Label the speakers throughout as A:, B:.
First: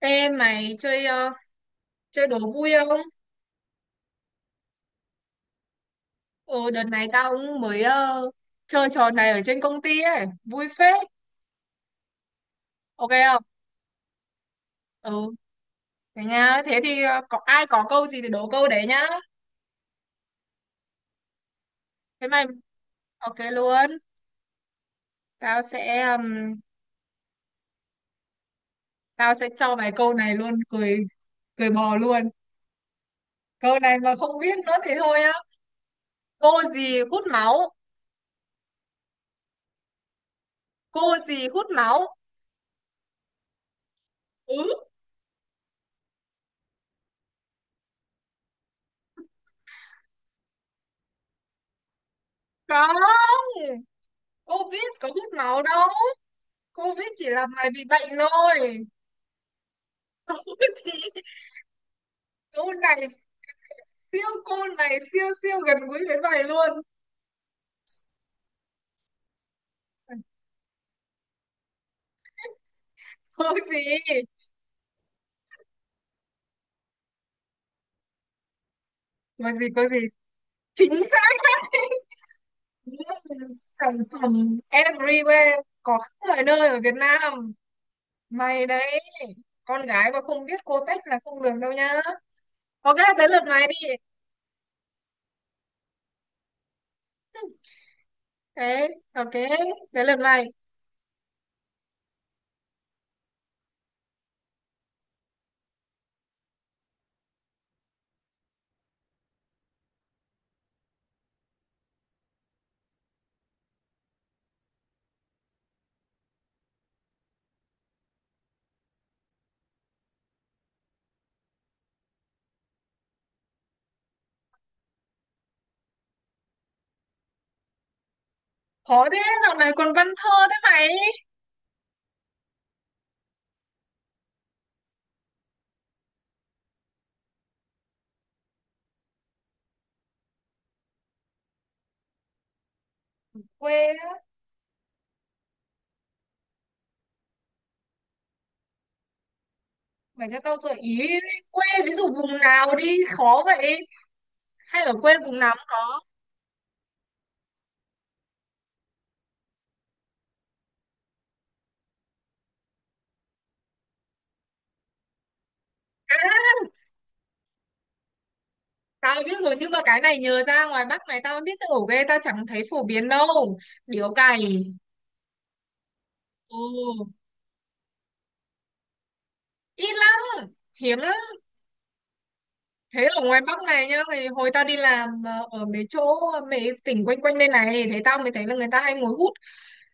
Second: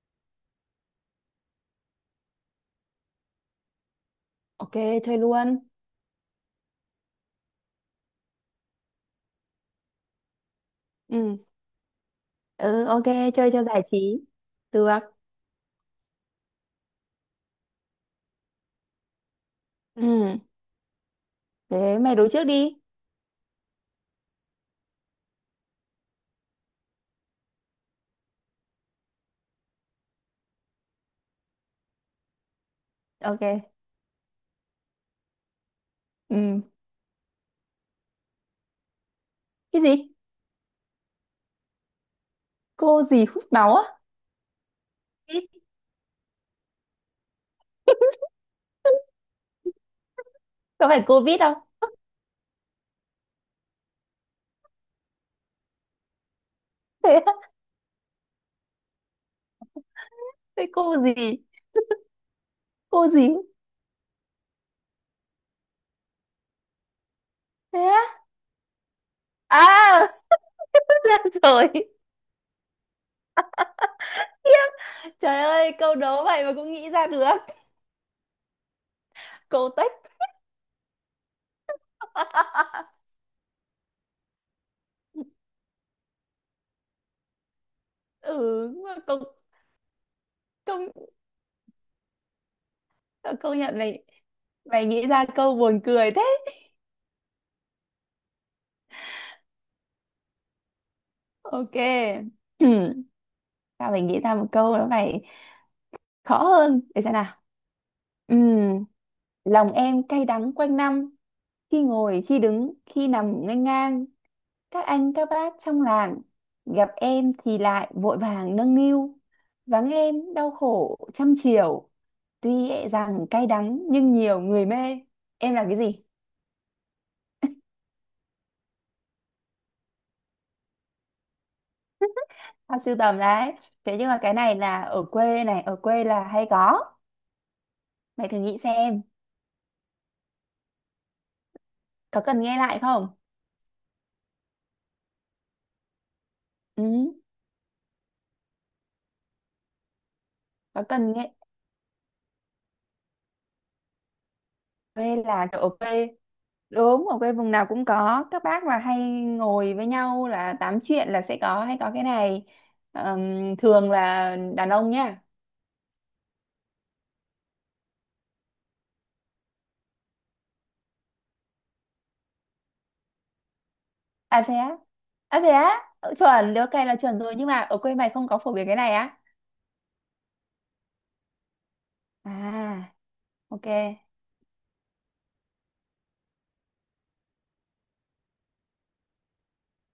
A: Ê mày chơi chơi đố vui không?
B: Ok, chơi luôn.
A: Ồ đợt này tao cũng mới chơi trò này ở trên công ty ấy, vui phết.
B: Ừ, ừ, ok,
A: Ok không?
B: chơi cho giải trí. Được.
A: Ừ, thế nha. Thế thì có ai có câu gì thì đố câu đấy nhá.
B: Ừ, thế mày
A: Thế
B: đố trước
A: mày
B: đi.
A: ok luôn. Tao sẽ ừm, tao sẽ cho mày câu này luôn, cười cười bò luôn.
B: Ok.
A: Câu này mà không biết nữa thì thôi á.
B: Ừ.
A: Cô gì hút máu?
B: Cái gì?
A: Cô gì hút máu?
B: Cô gì hút máu á?
A: Ừ,
B: Vít. Có phải covid Vít không?
A: không. Cô biết có hút máu đâu. Cô biết
B: Thế
A: chỉ
B: á,
A: là mày bị bệnh thôi.
B: thế cô
A: gì
B: gì?
A: câu này
B: Cô gì?
A: siêu, cô này siêu siêu gần gũi với bài luôn.
B: Thế á? À, ra rồi.
A: có gì
B: Khiếp. Trời ơi, câu đố vậy mà cũng nghĩ ra được.
A: có gì
B: Cô
A: có gì
B: Tách.
A: chính xác. Sản phẩm everywhere, có khắp mọi nơi ở Việt Nam. Mày
B: Ừ, mà
A: đấy,
B: công
A: con gái mà không biết cô
B: công
A: tách là không được đâu nhá. Ok, tới lượt
B: công
A: mày đi.
B: nhận mày mày nghĩ ra câu buồn cười thế.
A: Thế ok tới lượt mày
B: Ok. Sao mày nghĩ ra một câu nó phải khó hơn để xem nào. Ừm, Lòng em cay đắng quanh năm, khi ngồi khi đứng khi nằm nghênh ngang, các anh các bác trong làng, gặp em thì lại vội vàng nâng niu, vắng em đau khổ trăm chiều, tuy e rằng cay đắng nhưng nhiều người mê. Em là cái gì?
A: Khó thế, dạo này còn văn thơ thế mày?
B: Tao sưu tầm đấy. Thế nhưng mà cái này là ở quê này, ở quê là hay có. Mày thử nghĩ xem. Có cần nghe lại không?
A: Quê á?
B: Ừ,
A: Mày cho tao gợi
B: có
A: ý.
B: cần nghe.
A: Quê ví dụ vùng nào đi, khó vậy. Hay ở quê
B: Quê
A: vùng
B: là
A: nào
B: kiểu
A: cũng
B: ở
A: có?
B: quê. Đúng, ở quê vùng nào cũng có. Các bác là hay ngồi với nhau là tám chuyện là sẽ có hay có cái này. Thường là đàn ông nhá.
A: À, tao biết rồi, nhưng mà cái này nhờ ra ngoài Bắc này tao biết chỗ ghê, tao chẳng thấy phổ biến đâu. Điếu
B: À thế
A: cày.
B: á? À thế á? Ừ, chuẩn,
A: Ừ,
B: ok là chuẩn rồi. Nhưng mà ở quê mày không có phổ biến cái này á?
A: ít lắm, hiếm lắm.
B: À,
A: Thế ở ngoài Bắc
B: ok.
A: này nhá, thì hồi tao đi làm ở mấy chỗ, mấy tỉnh quanh quanh đây này, thế tao mới thấy là người ta hay ngồi hút.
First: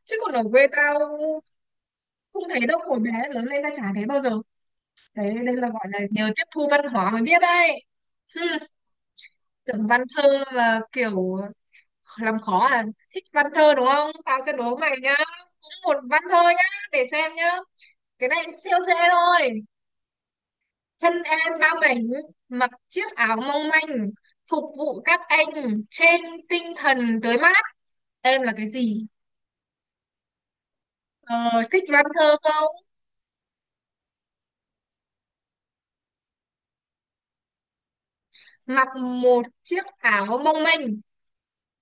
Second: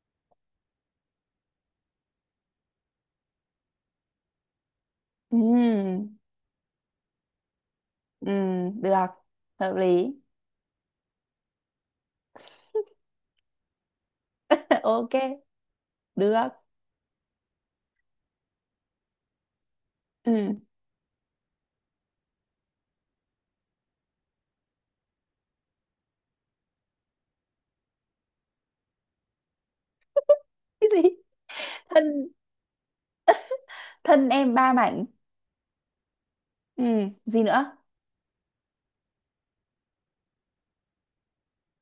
A: Chứ còn ở quê tao không thấy đâu, hồi bé lớn lên tao chả thấy bao giờ. Đấy,
B: Ừ,
A: đây là gọi là nhờ tiếp thu văn hóa mới biết đấy.
B: ừ,
A: Hmm.
B: được. Hợp
A: Tưởng văn
B: lý.
A: thơ mà kiểu làm khó à. Thích văn thơ đúng không, tao sẽ đố mày nhá.
B: Ok,
A: Cũng một văn thơ
B: được.
A: nhá. Để xem nhá, cái này siêu dễ thôi.
B: Ừ.
A: Thân em bao mảnh, mặc chiếc áo mong manh, phục vụ các anh trên tinh thần tới mát. Em là cái gì?
B: Cái gì?
A: ờ, Thích văn
B: Thân,
A: thơ không?
B: thân em ba mảnh. Ừ, gì nữa?
A: Mặc một chiếc áo mong manh,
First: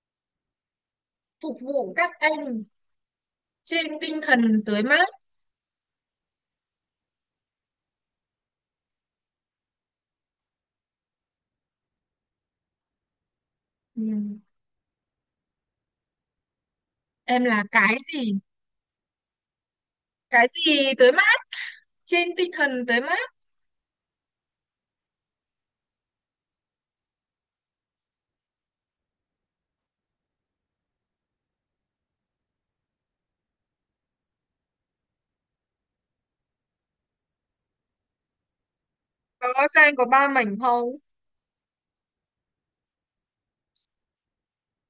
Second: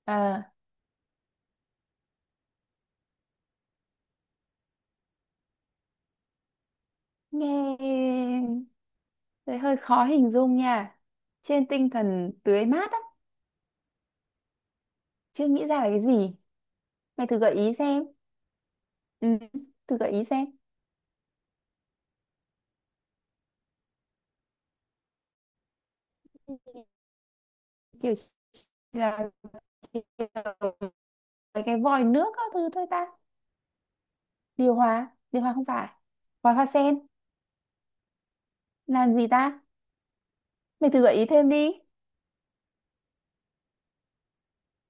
B: Ờ,
A: phục vụ các anh trên tinh thần tới mát.
B: nghe. Đấy hơi khó hình dung nha. Trên tinh thần tưới mát á,
A: Ừ.
B: chưa nghĩ ra là cái gì. Mày thử
A: Em
B: gợi
A: là
B: ý
A: cái
B: xem.
A: gì?
B: Ừ, thử gợi ý xem.
A: Cái gì tới mát, trên tinh thần tới mát.
B: Kiểu là kiểu mấy cái vòi nước các thứ thôi ta. Điều hòa không phải. Vòi hoa sen, làm gì ta?
A: Có ra có ba mảnh không?
B: Mày thử gợi ý thêm đi.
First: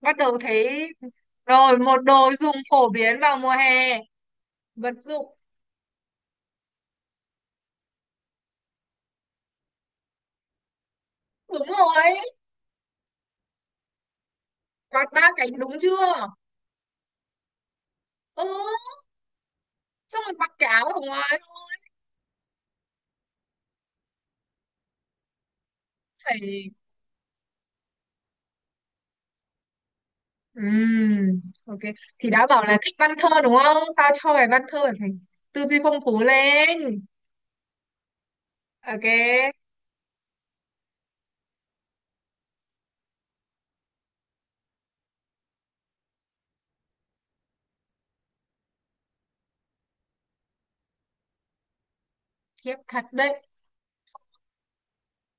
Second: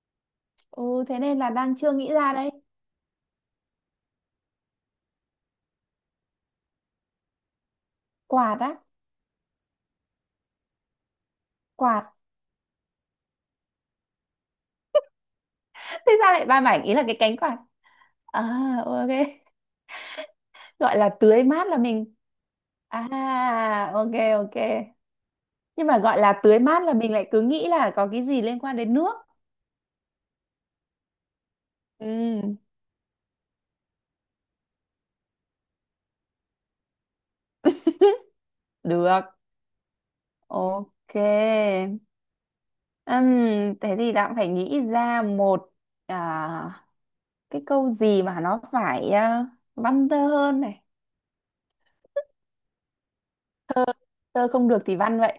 A: Bắt đầu
B: Ừ,
A: thấy
B: thế nên là đang
A: rồi,
B: chưa
A: một
B: nghĩ ra
A: đồ
B: đây.
A: dùng phổ biến vào mùa hè, vật dụng.
B: Quạt á,
A: Đúng rồi,
B: quạt.
A: quạt ba cánh đúng
B: Thế
A: chưa?
B: sao lại ba mảnh ý là cái cánh quạt? À,
A: Ừ,
B: ok.
A: xong rồi mặc cái áo
B: Gọi
A: ở
B: là
A: ngoài
B: tưới mát
A: luôn.
B: là mình. À, ok, ok. Nhưng mà gọi là tưới
A: Phải.
B: mát là mình lại cứ nghĩ là có cái gì liên quan đến nước.
A: Ok. Thì đã
B: Ừ.
A: bảo là thích văn thơ đúng không, tao cho mày văn thơ, mày phải tư duy phong phú lên. Ok.
B: Được, ok. Ừm, Thế thì đã phải nghĩ ra một à, cái câu gì mà nó phải văn tơ hơn này.
A: Khiếp thật đấy.
B: Tơ không được thì văn vậy.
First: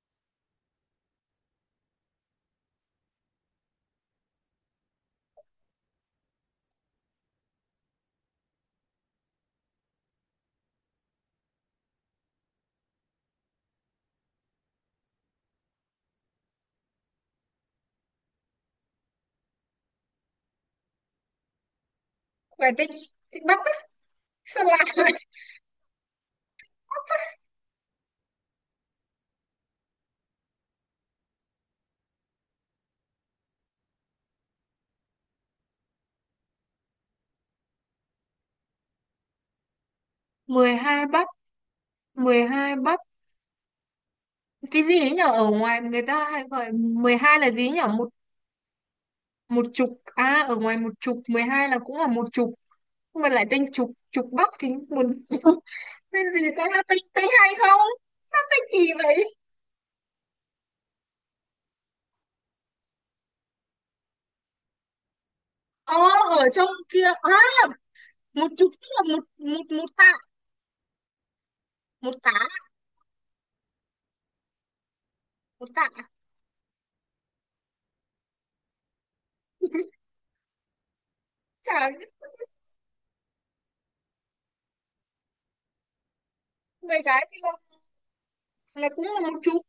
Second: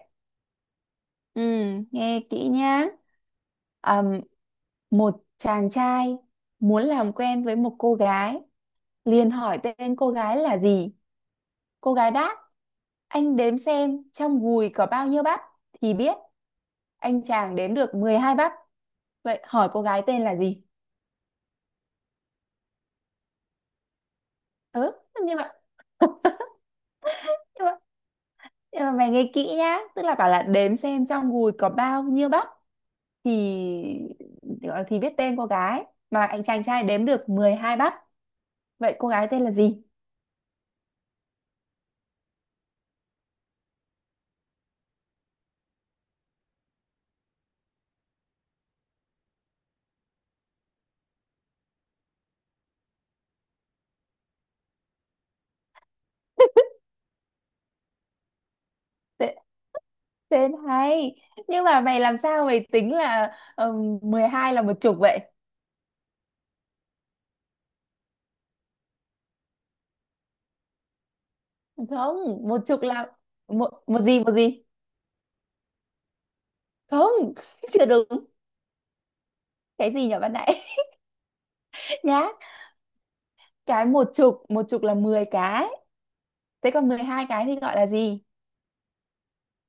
B: Nghe kỹ nhá. Ừm, Một chàng trai muốn làm quen với một cô gái, liền hỏi tên cô gái là gì. Cô gái đáp, anh đếm xem trong gùi có bao nhiêu bắp thì biết. Anh chàng đếm được 12 bắp. Vậy hỏi cô gái tên là gì?
A: Mày thích thích bắt á? Sao
B: Ừ,
A: lại
B: nhưng mà, nhưng mà, nhưng mà mày nghe kỹ nhá. Tức là bảo là đếm xem trong gùi có bao nhiêu bắp thì thì biết tên cô gái. Mà anh chàng trai đếm được 12 bắp. Vậy cô gái tên là gì?
A: 12 bắt, 12 bắt, cái gì ấy nhở? Ở ngoài người ta hay gọi 12 là gì ấy nhở? Một chục à, ở ngoài một chục 12 là cũng là một chục. Nhưng mà lại tên chục, chục bắc thì buồn. Tên gì ta, là tên tên hay không, tên kỳ vậy.
B: Tê- Tên hay. Nhưng mà mày làm sao mày tính là 12 là một chục vậy?
A: Ờ, ở trong kia à, một chục tức là một một một tạ. Một tá.
B: Không, một chục là một một gì một gì.
A: Một tạ.
B: Không. Chưa đúng. Cái gì nhỉ bạn nãy?
A: Chả.
B: Nhá. Cái một chục là 10 cái. Thế còn
A: Mười
B: mười
A: cái
B: hai
A: thì
B: cái
A: là
B: thì gọi là gì?
A: là cũng là một chục.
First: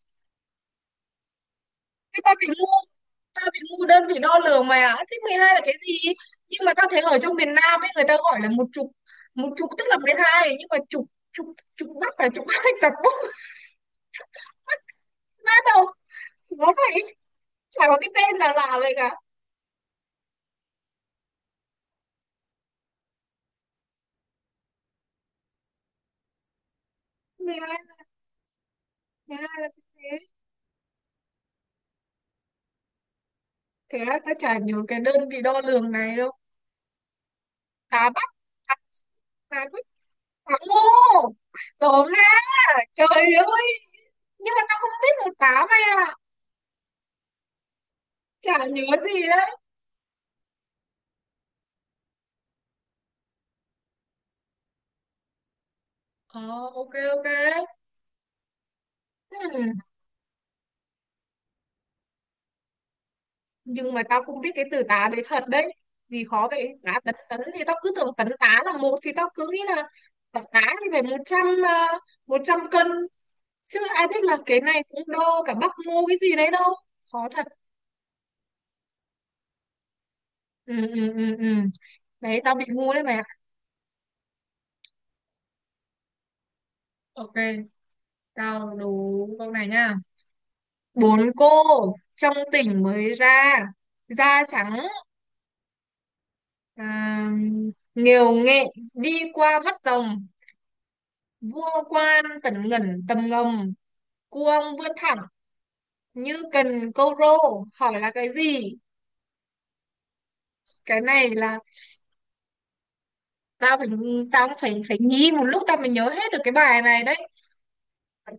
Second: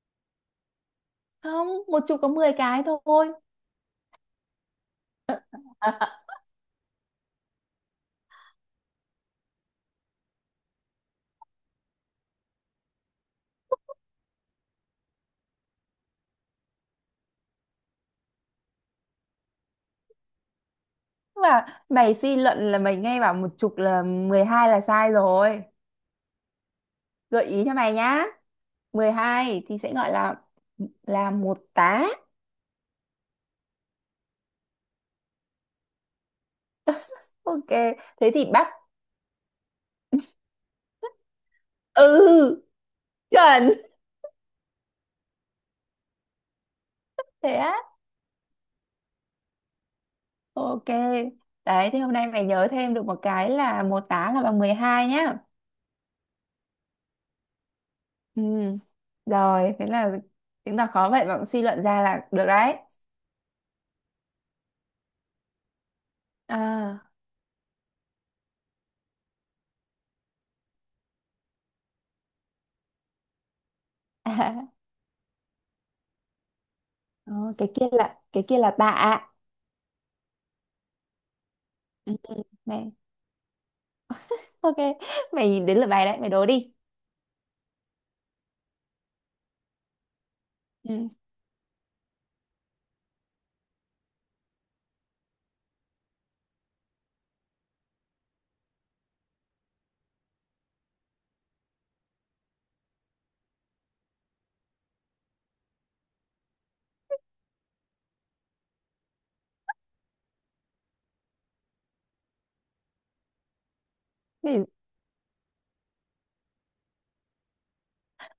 B: Không, một
A: Thế
B: chục có
A: ta bị
B: mười
A: ngu,
B: cái thôi.
A: ta bị ngu đơn vị đo lường mà, thế 12 là cái gì? Nhưng mà ta thấy ở trong miền Nam ấy, người ta gọi là một chục, một chục tức là mười hai. Nhưng mà chục, chục chục bắc là chục hai. Chặt bút hết đâu, nó vậy, chả có cái tên nào lạ vậy cả.
B: Mà mày suy luận là mày nghe bảo một chục là 12 là sai rồi. Gợi
A: Thế
B: ý cho
A: ai,
B: mày nhá. Mười
A: thế ai
B: hai
A: là
B: thì
A: cái
B: sẽ gọi
A: thế.
B: là một tá.
A: Thế là tao chả nhớ cái đơn vị đo lường này đâu.
B: Ok,
A: Cá bách.
B: thế thì bác.
A: Cá cá bách, cá ngô, đổ ra.
B: Ừ,
A: Trời
B: chuẩn.
A: ơi, nhưng mà tao không biết một cá, mày à,
B: Thế á.
A: chả nhớ gì đấy.
B: Ok. Đấy, thì hôm nay mày nhớ thêm được một cái là một tá là bằng 12 nhá.
A: Ờ, ok, ok.
B: Ừ. Rồi,
A: Hmm.
B: thế là chứng tỏ khó vậy mà cũng suy luận ra là được đấy.
A: Nhưng mà tao không biết cái từ tá đấy thật đấy. Gì khó vậy, tá
B: À,
A: tấn tấn thì tao cứ tưởng tấn tá là một, thì tao cứ nghĩ là tấn tá thì phải một trăm một trăm cân, chứ ai biết là cái này cũng đo cả bắp ngô cái gì đấy đâu. Khó
B: ờ,
A: thật.
B: cái kia là tạ.
A: Ừ, ừ, ừ, ừ.
B: Ừ, ừ,
A: Đấy tao bị
B: này.
A: ngu đấy mày ạ.
B: Ok, mày nhìn đến lượt bài đấy, mày đố đi.
A: Ok, tao đố câu này nha.
B: Ừ.
A: Bốn cô trong tỉnh mới ra, da trắng, à, nghều nghệ, đi qua mắt rồng, vua quan tần ngẩn tầm ngầm, cuông vươn thẳng như cần câu rô. Hỏi là cái gì? Cái này là tao phải, tao cũng
B: Này,
A: phải phải nghĩ một lúc tao mới nhớ hết được cái bài này đấy.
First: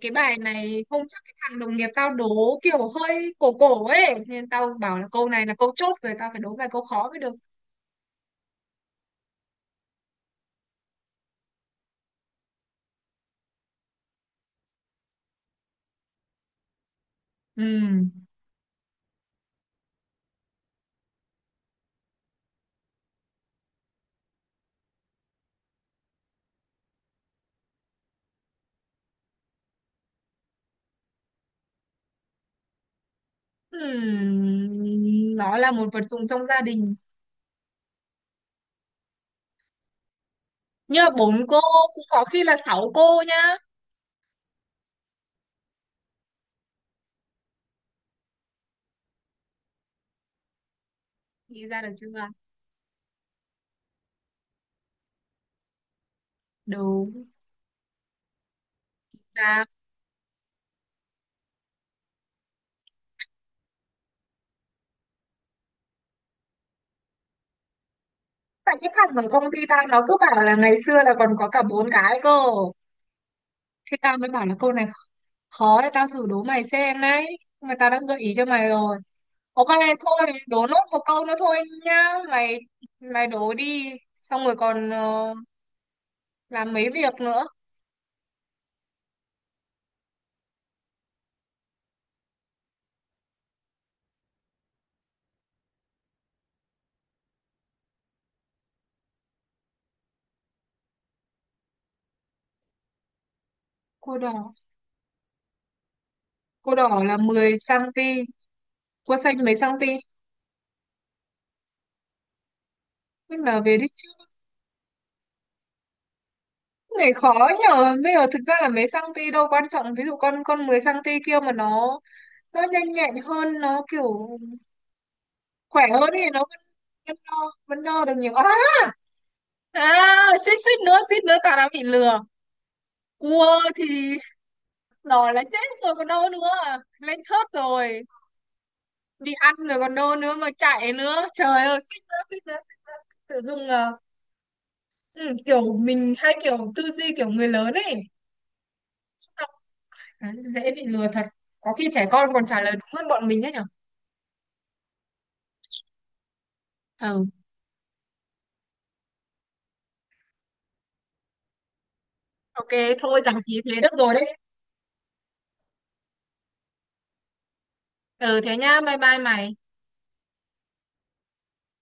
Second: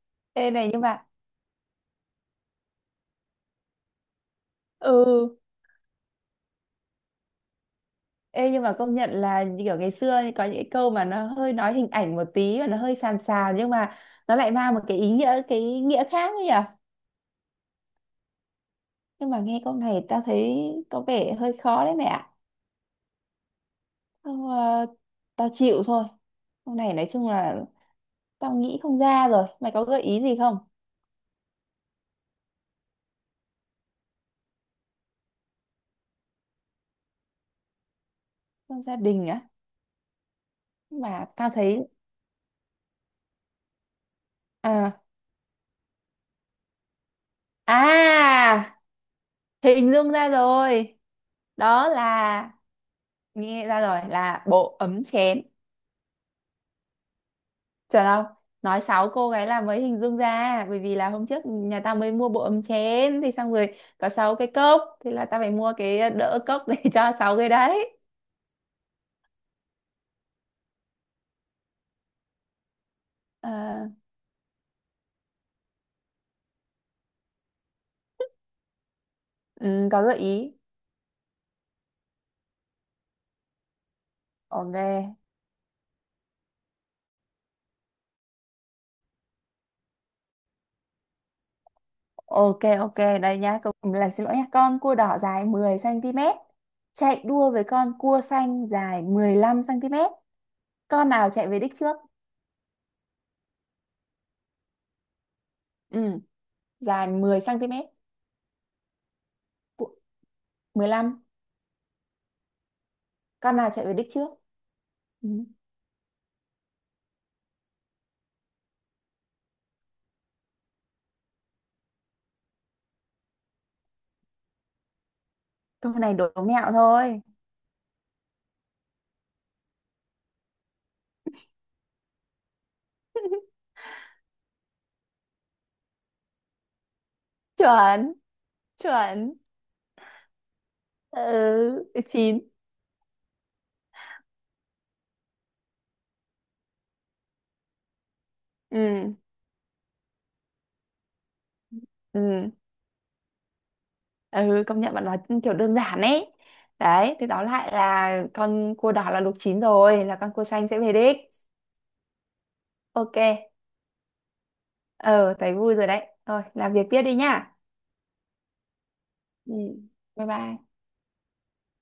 A: Cái bài
B: ê này nhưng
A: này hôm
B: mà,
A: trước cái thằng đồng nghiệp tao đố kiểu hơi cổ cổ ấy, nên tao bảo là câu
B: ừ,
A: này là câu chốt rồi, tao phải đố vài câu khó mới được.
B: ê nhưng mà công nhận là như kiểu ngày xưa ấy, có những cái câu mà nó hơi nói hình ảnh một tí và nó hơi sàm sàm, nhưng mà nó lại mang một cái ý nghĩa, cái nghĩa khác ấy nhỉ.
A: Ừm.
B: Nhưng mà nghe câu này tao thấy có vẻ hơi khó đấy mẹ ạ. Tao, ờ, tao chịu thôi. Câu này nói chung là tao nghĩ không ra rồi. Mày có gợi ý gì không?
A: Nó là một vật dụng trong gia đình,
B: Trong gia đình á?
A: như
B: Mà
A: bốn
B: tao
A: cô,
B: thấy,
A: cũng có khi là sáu cô nhá.
B: à à hình dung ra rồi.
A: Nghĩ ra
B: Đó
A: được chưa?
B: là, nghe ra rồi, là bộ ấm chén.
A: Đúng.
B: Chờ đâu, nói xấu cô gái là
A: Là
B: mới hình dung ra, bởi vì là hôm trước nhà tao mới mua bộ ấm chén thì xong rồi có sáu cái cốc thì là tao phải mua cái đỡ cốc để cho sáu cái đấy.
A: tại cái thằng ở công ty tao nó cứ bảo là ngày xưa là còn có cả bốn cái cơ,
B: Ờ,
A: thế tao mới bảo là câu này khó. Khó thì tao thử đố mày xem đấy, mà tao đã gợi ý cho mày rồi. Ok.
B: ừ, có gợi
A: Thôi
B: ý.
A: đố nốt một câu nữa thôi nhá. Mày, mày đố đi. Xong rồi
B: Ok,
A: còn làm mấy việc nữa.
B: ok, ok. Đây nhá, câu là xin lỗi nhá. Con cua đỏ dài 10 cm chạy đua với con cua xanh dài 15 cm. Con nào chạy về đích trước?
A: Cô đỏ.
B: Ừ,
A: Cô đỏ
B: dài
A: là mười
B: 10 cm.
A: xăng ti, cô xanh mấy xăng ti?
B: Cu- 15.
A: Thế
B: Con
A: là
B: nào
A: về đi
B: chạy về đích
A: chứ.
B: trước? Ừ.
A: Cái này khó nhờ. Bây giờ thực ra là mấy xăng ti đâu quan trọng, ví dụ con mười xăng ti kia mà nó nhanh nhẹn hơn, nó kiểu khỏe
B: Câu
A: hơn
B: này
A: thì
B: đố
A: nó vẫn,
B: mẹo
A: vẫn
B: thôi.
A: đo vẫn đo được nhiều. À, à, suýt suýt nữa, suýt nữa tao đã bị lừa. Cua thì rồi là chết rồi còn đâu nữa, lên thớt rồi.
B: Chuẩn, chuẩn.
A: Đi ăn rồi còn đâu nữa mà chạy nữa. Trời ơi,
B: Ừ,
A: suýt nữa suýt
B: 9.
A: nữa Suýt nữa Tự dưng là, ừ, kiểu mình hay kiểu tư duy kiểu người lớn ấy.
B: Ừ,
A: Đấy, dễ bị lừa thật. Có khi trẻ con còn
B: ừ.
A: trả lời đúng hơn bọn mình đấy nhở.
B: Ừ, công nhận bạn nói kiểu đơn giản ấy. Đấy
A: Ừ,
B: thì đó lại là con cua đỏ là luộc chín rồi, là con cua xanh sẽ về đích.
A: ok. Thôi rằng
B: Ok.
A: gì thế, được rồi đấy.
B: Ờ, thấy vui rồi đấy, thôi làm việc tiếp đi nhá.
A: Ừ, thế nhá, bye bye
B: Ừ,
A: mày.
B: bye bye.